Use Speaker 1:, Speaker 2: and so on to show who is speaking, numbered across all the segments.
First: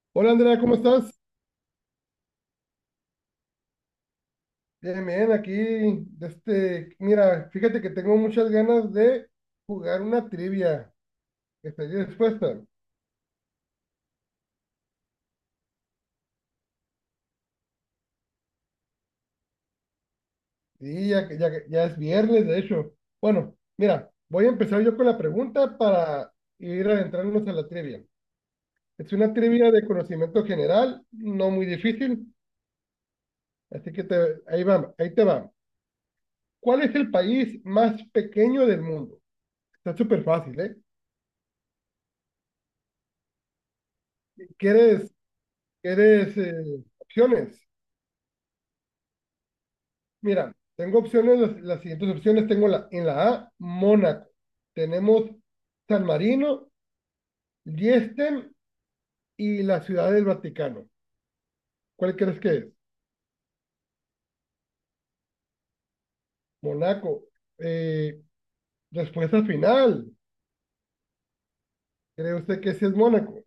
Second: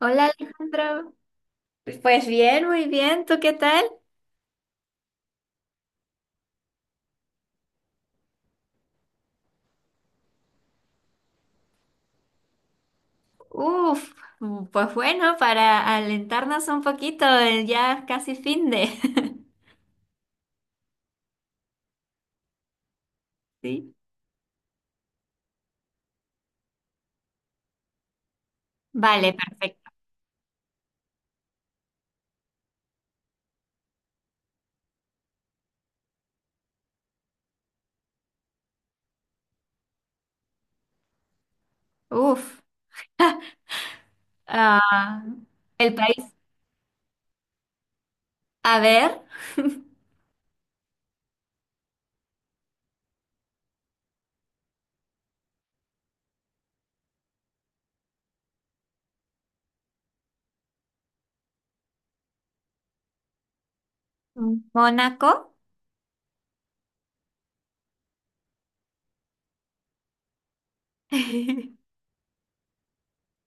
Speaker 1: Hola
Speaker 2: Hola Andrea, ¿cómo
Speaker 1: Alejandro,
Speaker 2: estás?
Speaker 1: pues bien, muy bien, ¿tú qué tal?
Speaker 2: Bien, bien, aquí, mira, fíjate que tengo muchas ganas de jugar una trivia. ¿Estás dispuesta?
Speaker 1: Uf, pues bueno, para alentarnos un poquito, ya casi fin de...
Speaker 2: Sí, ya, ya es viernes, de hecho. Bueno,
Speaker 1: Sí.
Speaker 2: mira, voy a empezar yo con la pregunta para ir adentrándonos a la trivia. Es
Speaker 1: Vale,
Speaker 2: una trivia de
Speaker 1: perfecto.
Speaker 2: conocimiento general, no muy difícil, así que ahí te va. ¿Cuál es el país más pequeño del mundo? Está súper fácil, ¿eh?
Speaker 1: Uf,
Speaker 2: ¿Quieres,
Speaker 1: ah, el país.
Speaker 2: quieres opciones?
Speaker 1: A ver,
Speaker 2: Mira, tengo opciones, las siguientes opciones tengo en la A, Mónaco. Tenemos San Marino, Liechtenstein y la Ciudad del Vaticano. ¿Cuál crees que es?
Speaker 1: Mónaco.
Speaker 2: Mónaco. Eh, respuesta final. ¿Cree usted que sí es Mónaco?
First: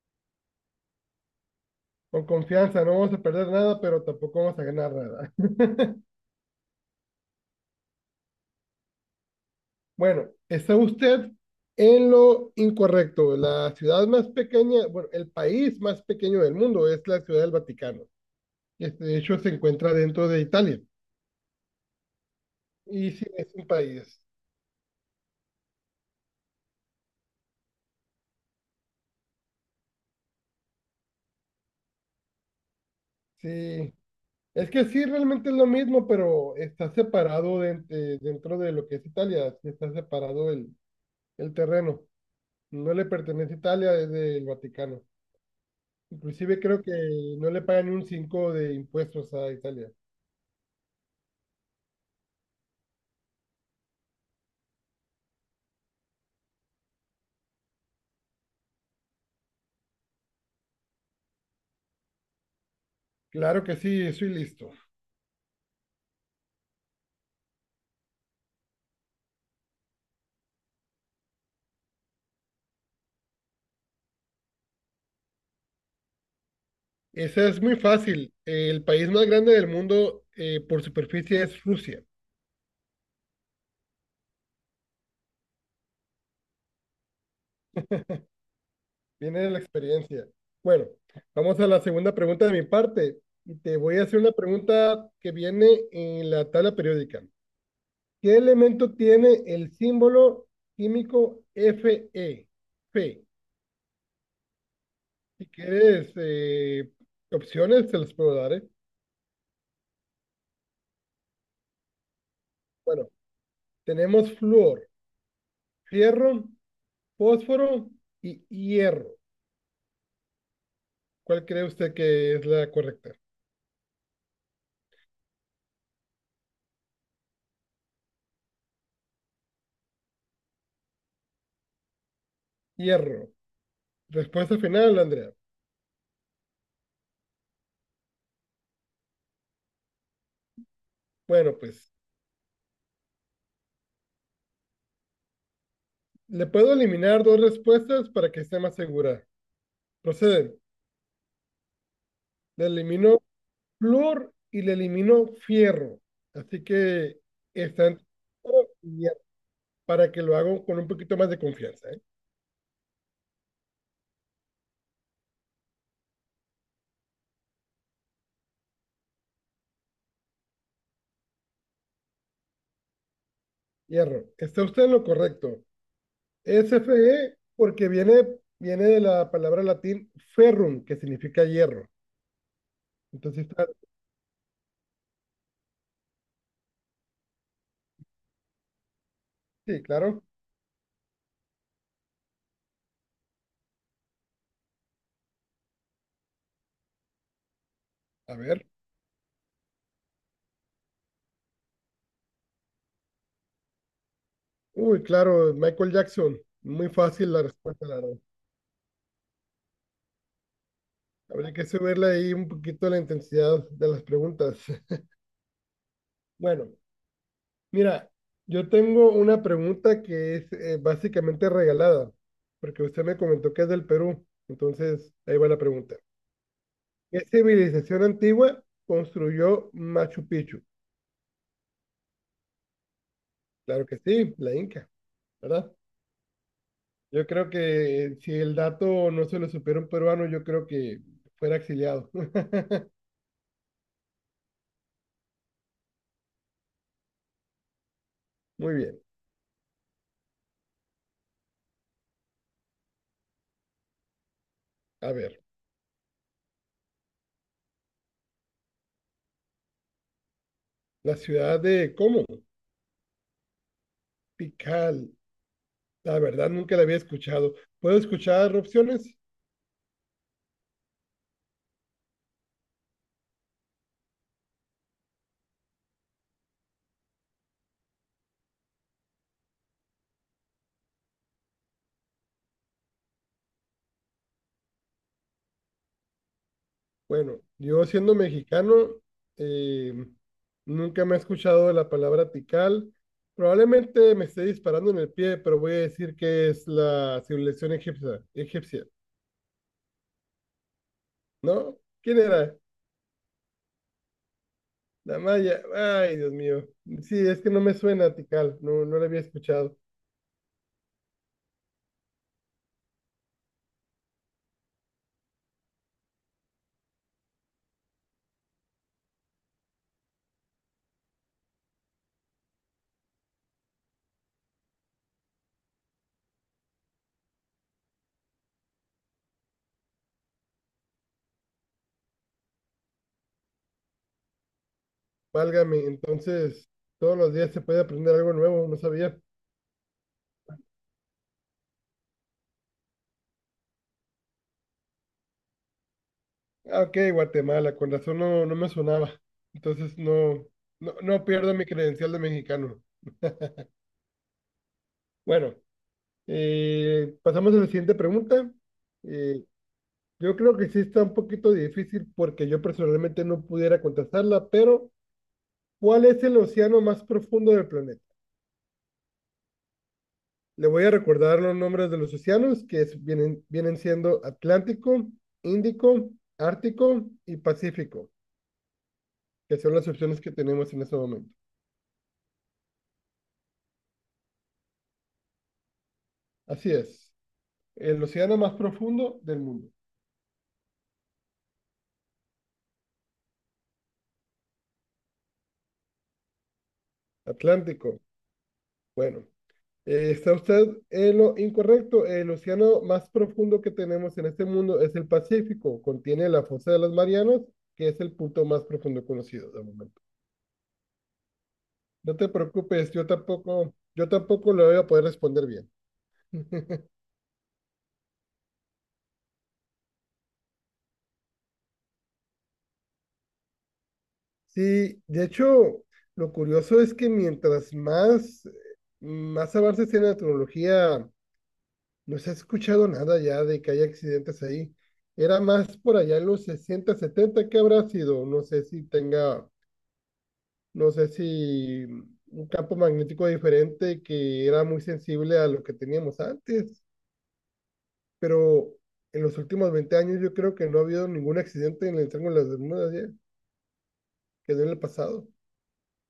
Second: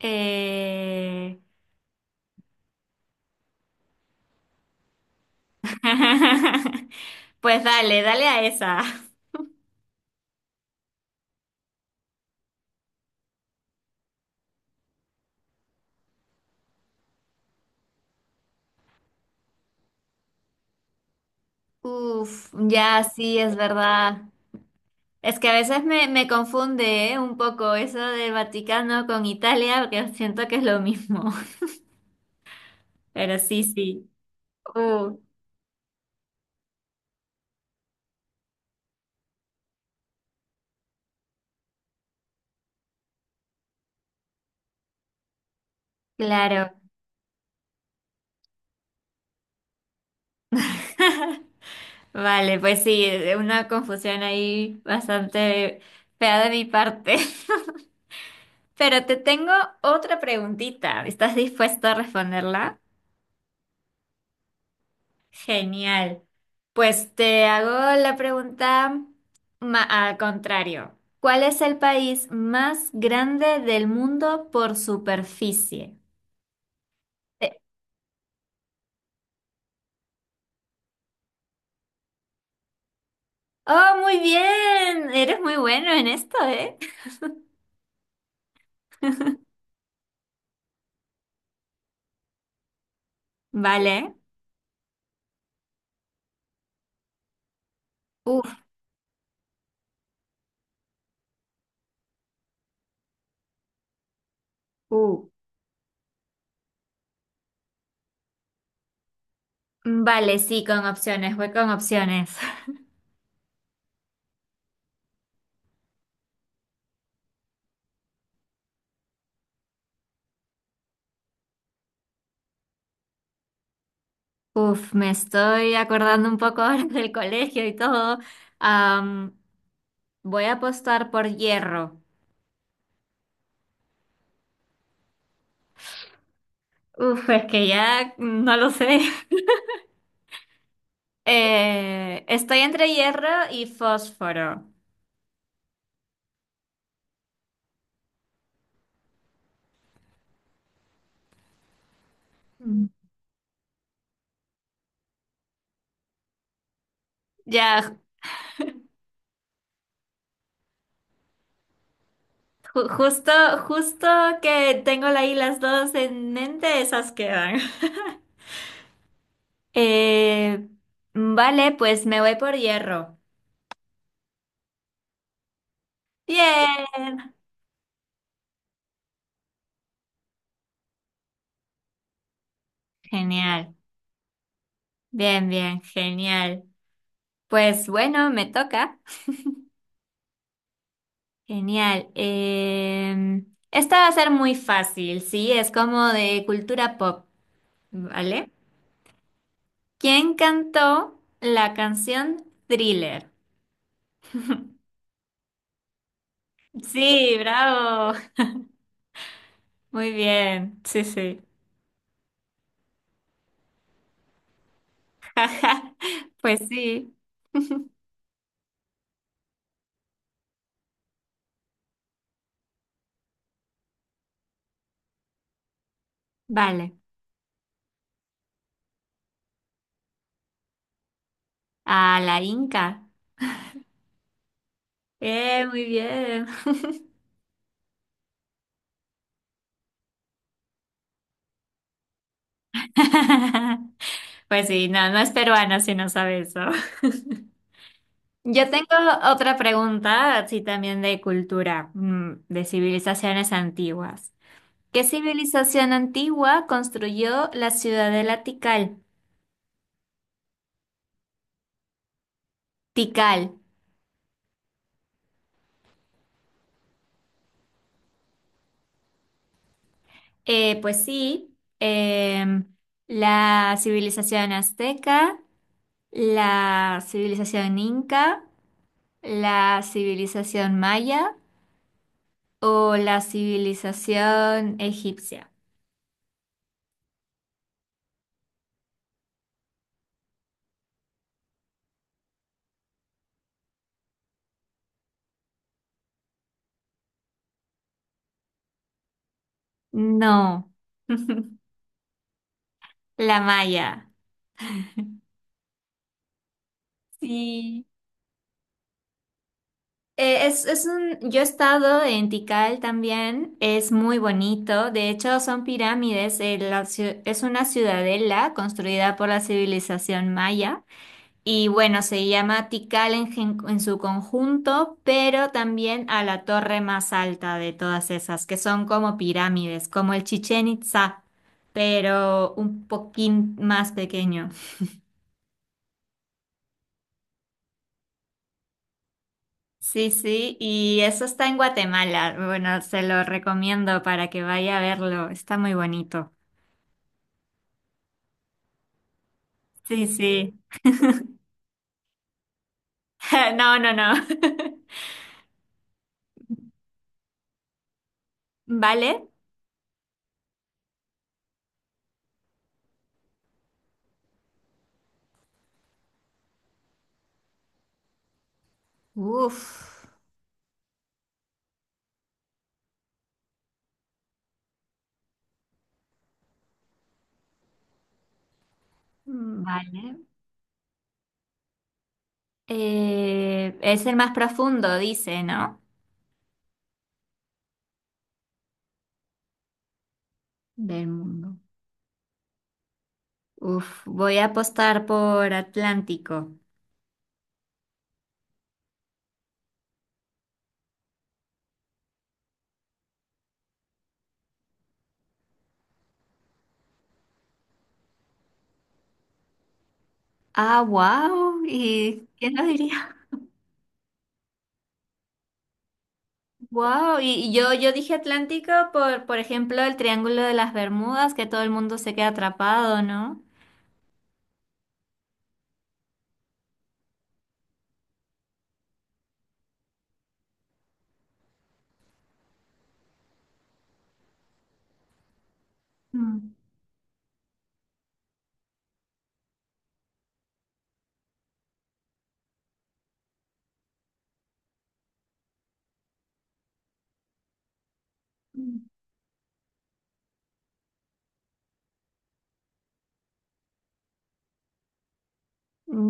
Speaker 1: Eh,
Speaker 2: Con confianza, no vamos a perder nada, pero tampoco vamos a ganar nada.
Speaker 1: Pues dale, dale a esa.
Speaker 2: Bueno, está usted en lo incorrecto. La ciudad más pequeña, bueno, el país más pequeño del mundo es la Ciudad del Vaticano. Este, de hecho, se encuentra dentro de Italia.
Speaker 1: Uf, ya
Speaker 2: Y sí,
Speaker 1: sí,
Speaker 2: es
Speaker 1: es
Speaker 2: un país.
Speaker 1: verdad. Es que a veces me confunde, ¿eh? Un poco eso del Vaticano con Italia, porque siento que es lo mismo. Pero sí,
Speaker 2: Sí.
Speaker 1: sí.
Speaker 2: Es que sí,
Speaker 1: Uh,
Speaker 2: realmente es lo mismo, pero está separado dentro de lo que es Italia. Sí está separado el terreno. No le pertenece a Italia, es del Vaticano. Inclusive
Speaker 1: claro.
Speaker 2: creo que no le pagan ni un 5 de impuestos a Italia.
Speaker 1: Vale, pues sí, una confusión ahí bastante fea de mi parte. Pero te tengo otra preguntita. ¿Estás dispuesto a responderla?
Speaker 2: Claro que sí, eso y listo.
Speaker 1: Genial. Pues te hago la pregunta al contrario. ¿Cuál es el país más grande del mundo por superficie?
Speaker 2: Esa
Speaker 1: Eh,
Speaker 2: es muy fácil. El país más grande del mundo por superficie es Rusia.
Speaker 1: oh, muy bien. Eres muy bueno en esto, ¿eh?
Speaker 2: Viene de la experiencia. Bueno, vamos a la segunda pregunta de mi parte. Y te voy a
Speaker 1: Vale.
Speaker 2: hacer una pregunta que viene en la tabla periódica. ¿Qué
Speaker 1: Uf,
Speaker 2: elemento tiene el símbolo químico Fe? Fe.
Speaker 1: uh.
Speaker 2: Si quieres opciones, te las puedo dar, ¿eh?
Speaker 1: Vale, sí, con opciones. Voy con opciones.
Speaker 2: Bueno, tenemos flúor, fierro, fósforo y hierro. ¿Cuál cree usted que es la correcta?
Speaker 1: Uf, me estoy acordando un poco ahora del colegio y todo. Am, voy a apostar por hierro.
Speaker 2: Hierro. Respuesta final, Andrea.
Speaker 1: Uf, es que ya no lo sé.
Speaker 2: Bueno, pues
Speaker 1: Estoy entre hierro y fósforo.
Speaker 2: le puedo eliminar dos respuestas para que esté más segura. Procede. Le
Speaker 1: Mm.
Speaker 2: elimino flúor y le elimino fierro. Así que está
Speaker 1: Ya,
Speaker 2: entre fierro y hierro, para que lo haga con un poquito más de confianza, ¿eh?
Speaker 1: ju- justo, justo que tengo ahí las dos en mente, esas quedan. Eh, vale, pues me voy por hierro.
Speaker 2: Hierro. Está usted en lo correcto. Es
Speaker 1: Bien.
Speaker 2: Fe porque viene de la palabra latín ferrum, que significa hierro. Entonces está,
Speaker 1: Genial. Bien, bien, genial. Pues bueno, me toca.
Speaker 2: sí, claro.
Speaker 1: Genial. Esta va a ser muy fácil, sí, es como de cultura pop,
Speaker 2: A
Speaker 1: ¿vale?
Speaker 2: ver.
Speaker 1: ¿Quién cantó la canción Thriller?
Speaker 2: Uy, claro, Michael Jackson. Muy fácil
Speaker 1: Sí,
Speaker 2: la respuesta, la
Speaker 1: bravo.
Speaker 2: verdad.
Speaker 1: Muy bien. Sí, sí.
Speaker 2: Habrá que subirle ahí un poquito la intensidad de las preguntas.
Speaker 1: Pues
Speaker 2: Bueno,
Speaker 1: sí.
Speaker 2: mira, yo tengo una pregunta que es básicamente regalada, porque usted me comentó que es del Perú, entonces ahí va la pregunta.
Speaker 1: Vale.
Speaker 2: ¿Qué civilización antigua construyó Machu Picchu?
Speaker 1: A la Inca.
Speaker 2: Claro que sí, la Inca, ¿verdad?
Speaker 1: Muy bien.
Speaker 2: Yo creo que si el dato no se lo supiera un peruano, yo creo que fuera exiliado.
Speaker 1: Pues sí, no, no es peruana si no sabe eso. Yo
Speaker 2: Muy
Speaker 1: tengo
Speaker 2: bien,
Speaker 1: otra pregunta, así también de cultura, de civilizaciones antiguas. ¿Qué
Speaker 2: a ver,
Speaker 1: civilización antigua construyó la ciudadela Tikal?
Speaker 2: la ciudad de ¿cómo?
Speaker 1: Tikal.
Speaker 2: Tikal. La verdad, nunca la había escuchado. ¿Puedo escuchar opciones?
Speaker 1: Pues sí, la civilización azteca, ¿la civilización inca, la civilización maya o la civilización egipcia?
Speaker 2: Bueno, yo siendo mexicano, eh, nunca me he escuchado la palabra tical. Probablemente me esté disparando en el pie, pero voy a decir que es la civilización egipcia. Egipcia.
Speaker 1: No,
Speaker 2: ¿No? ¿Quién era?
Speaker 1: la maya.
Speaker 2: La maya. Ay, Dios mío. Sí, es que no me
Speaker 1: Sí.
Speaker 2: suena tical. No, no la había escuchado.
Speaker 1: Yo he estado en Tikal también, es muy bonito, de hecho son pirámides, es una ciudadela construida por la civilización maya. Y bueno, se llama Tikal en, en su conjunto, pero también a la torre más alta de todas esas, que son como pirámides, como el Chichén Itzá, pero un poquín más pequeño.
Speaker 2: Válgame. Entonces, todos los días se puede aprender algo nuevo. No sabía.
Speaker 1: Sí, sí, y eso está en Guatemala. Bueno, se lo recomiendo para que vaya a verlo. Está muy bonito.
Speaker 2: Ah, ok, Guatemala, con razón no, no me sonaba. Entonces
Speaker 1: Sí,
Speaker 2: no,
Speaker 1: sí.
Speaker 2: no, no pierdo mi credencial de mexicano.
Speaker 1: No, no, no.
Speaker 2: Bueno, pasamos a la siguiente pregunta.
Speaker 1: ¿Vale?
Speaker 2: Eh, yo creo que sí está un poquito difícil porque yo personalmente no pudiera contestarla, pero ¿cuál es el océano más profundo del planeta?
Speaker 1: Uf.
Speaker 2: Le voy a recordar los nombres de los océanos, que vienen siendo Atlántico, Índico, Ártico y Pacífico, que son las opciones
Speaker 1: Vale.
Speaker 2: que tenemos en este momento.
Speaker 1: Es el más profundo, dice, ¿no?
Speaker 2: Así es. El océano más profundo del mundo.
Speaker 1: Del mundo. Uf, voy a apostar por Atlántico.
Speaker 2: Atlántico. Bueno, está usted en lo incorrecto. El océano más profundo que tenemos en este mundo es el Pacífico. Contiene la fosa de las Marianas, que es el punto más profundo conocido de momento.
Speaker 1: Ah, wow.
Speaker 2: No
Speaker 1: ¿Y
Speaker 2: te
Speaker 1: quién lo
Speaker 2: preocupes,
Speaker 1: diría?
Speaker 2: yo tampoco lo voy a poder responder bien.
Speaker 1: Wow. Yo dije Atlántico por ejemplo, el Triángulo de las Bermudas, que todo el mundo se queda atrapado, ¿no?
Speaker 2: Sí, de hecho, lo curioso es que mientras más avances en la tecnología no se ha escuchado nada ya de que haya accidentes ahí. Era más por allá en los
Speaker 1: Mm.
Speaker 2: 60, 70 que habrá sido. No sé si un campo magnético diferente que era muy sensible a lo que teníamos antes. Pero en los últimos 20 años yo creo que no ha habido ningún accidente en el Triángulo de las Bermudas ya, que no en el pasado.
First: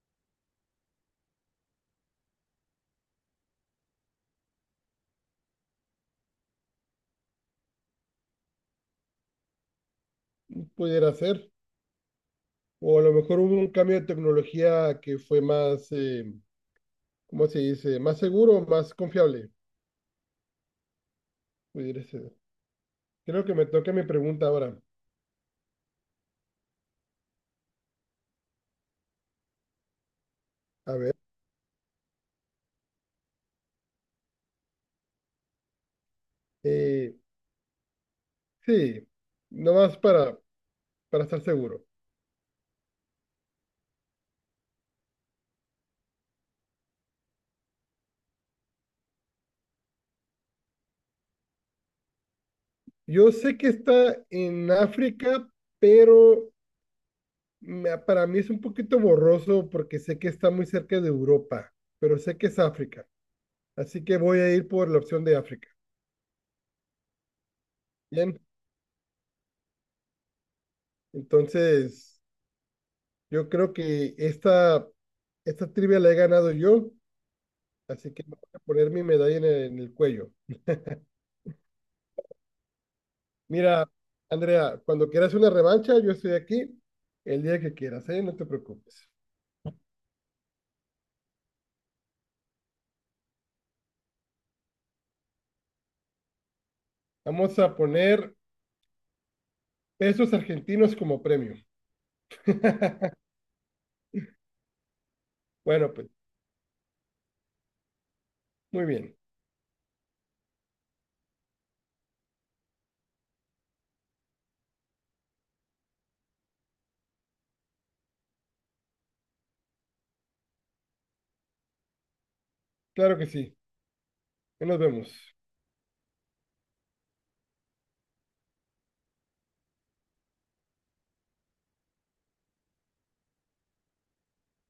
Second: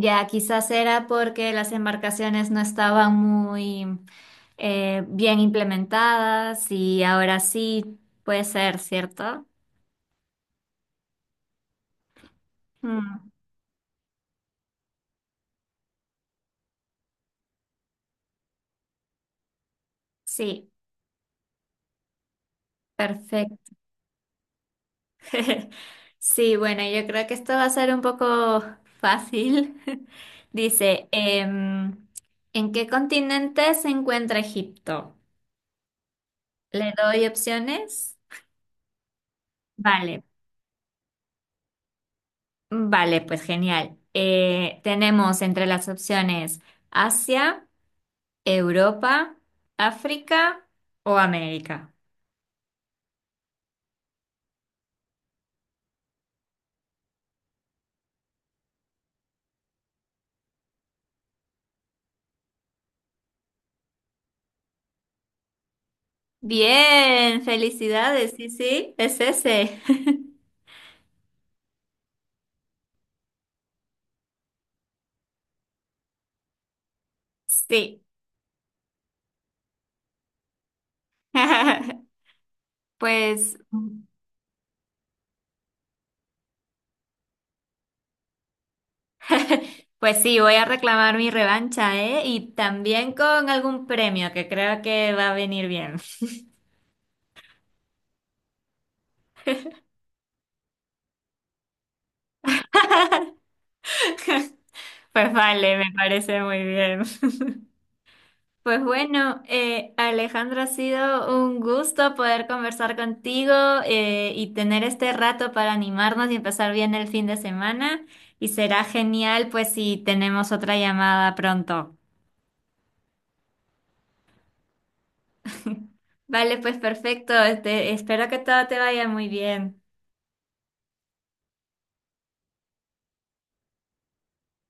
Speaker 1: Ya, quizás era porque las embarcaciones no estaban muy bien implementadas y ahora sí puede ser, ¿cierto?
Speaker 2: Pudiera ser. O a lo
Speaker 1: Mm,
Speaker 2: mejor hubo un cambio de tecnología que fue más, ¿cómo se dice? Más seguro, más confiable.
Speaker 1: Sí,
Speaker 2: Pudiera ser. Creo que me
Speaker 1: perfecto.
Speaker 2: toca mi pregunta ahora.
Speaker 1: Sí, bueno, yo creo que esto va a ser un poco fácil.
Speaker 2: A
Speaker 1: Dice,
Speaker 2: ver,
Speaker 1: ¿en qué continente se encuentra Egipto? ¿Le
Speaker 2: eh,
Speaker 1: doy opciones?
Speaker 2: sí, nomás
Speaker 1: Vale,
Speaker 2: para estar seguro.
Speaker 1: vale, pues genial. Tenemos entre las opciones Asia, Europa, África o América.
Speaker 2: Yo sé que está en África, pero para mí es un poquito borroso porque sé que está muy cerca de Europa, pero sé que es África. Así que voy a ir por la opción de África.
Speaker 1: Bien, felicidades,
Speaker 2: Bien,
Speaker 1: sí, sí, es ese.
Speaker 2: entonces yo creo que esta trivia la he ganado yo,
Speaker 1: Sí.
Speaker 2: así que me voy a poner mi medalla en el cuello.
Speaker 1: Pues
Speaker 2: Mira, Andrea, cuando quieras una revancha, yo estoy aquí el día que quieras, ¿eh? No te preocupes.
Speaker 1: Pues sí, voy a reclamar mi revancha, ¿eh? Y también con algún premio que creo que va a venir bien.
Speaker 2: Vamos a poner pesos argentinos como premio.
Speaker 1: Pues vale, me
Speaker 2: Bueno, pues,
Speaker 1: parece muy bien. Pues
Speaker 2: muy bien.
Speaker 1: bueno, Alejandro, ha sido un gusto poder conversar contigo y tener este rato para animarnos y empezar bien el fin de semana. Y será genial, pues, si tenemos otra llamada pronto.
Speaker 2: Claro que sí. Ahí nos vemos.
Speaker 1: Vale, pues perfecto. Este, espero que todo te vaya muy bien.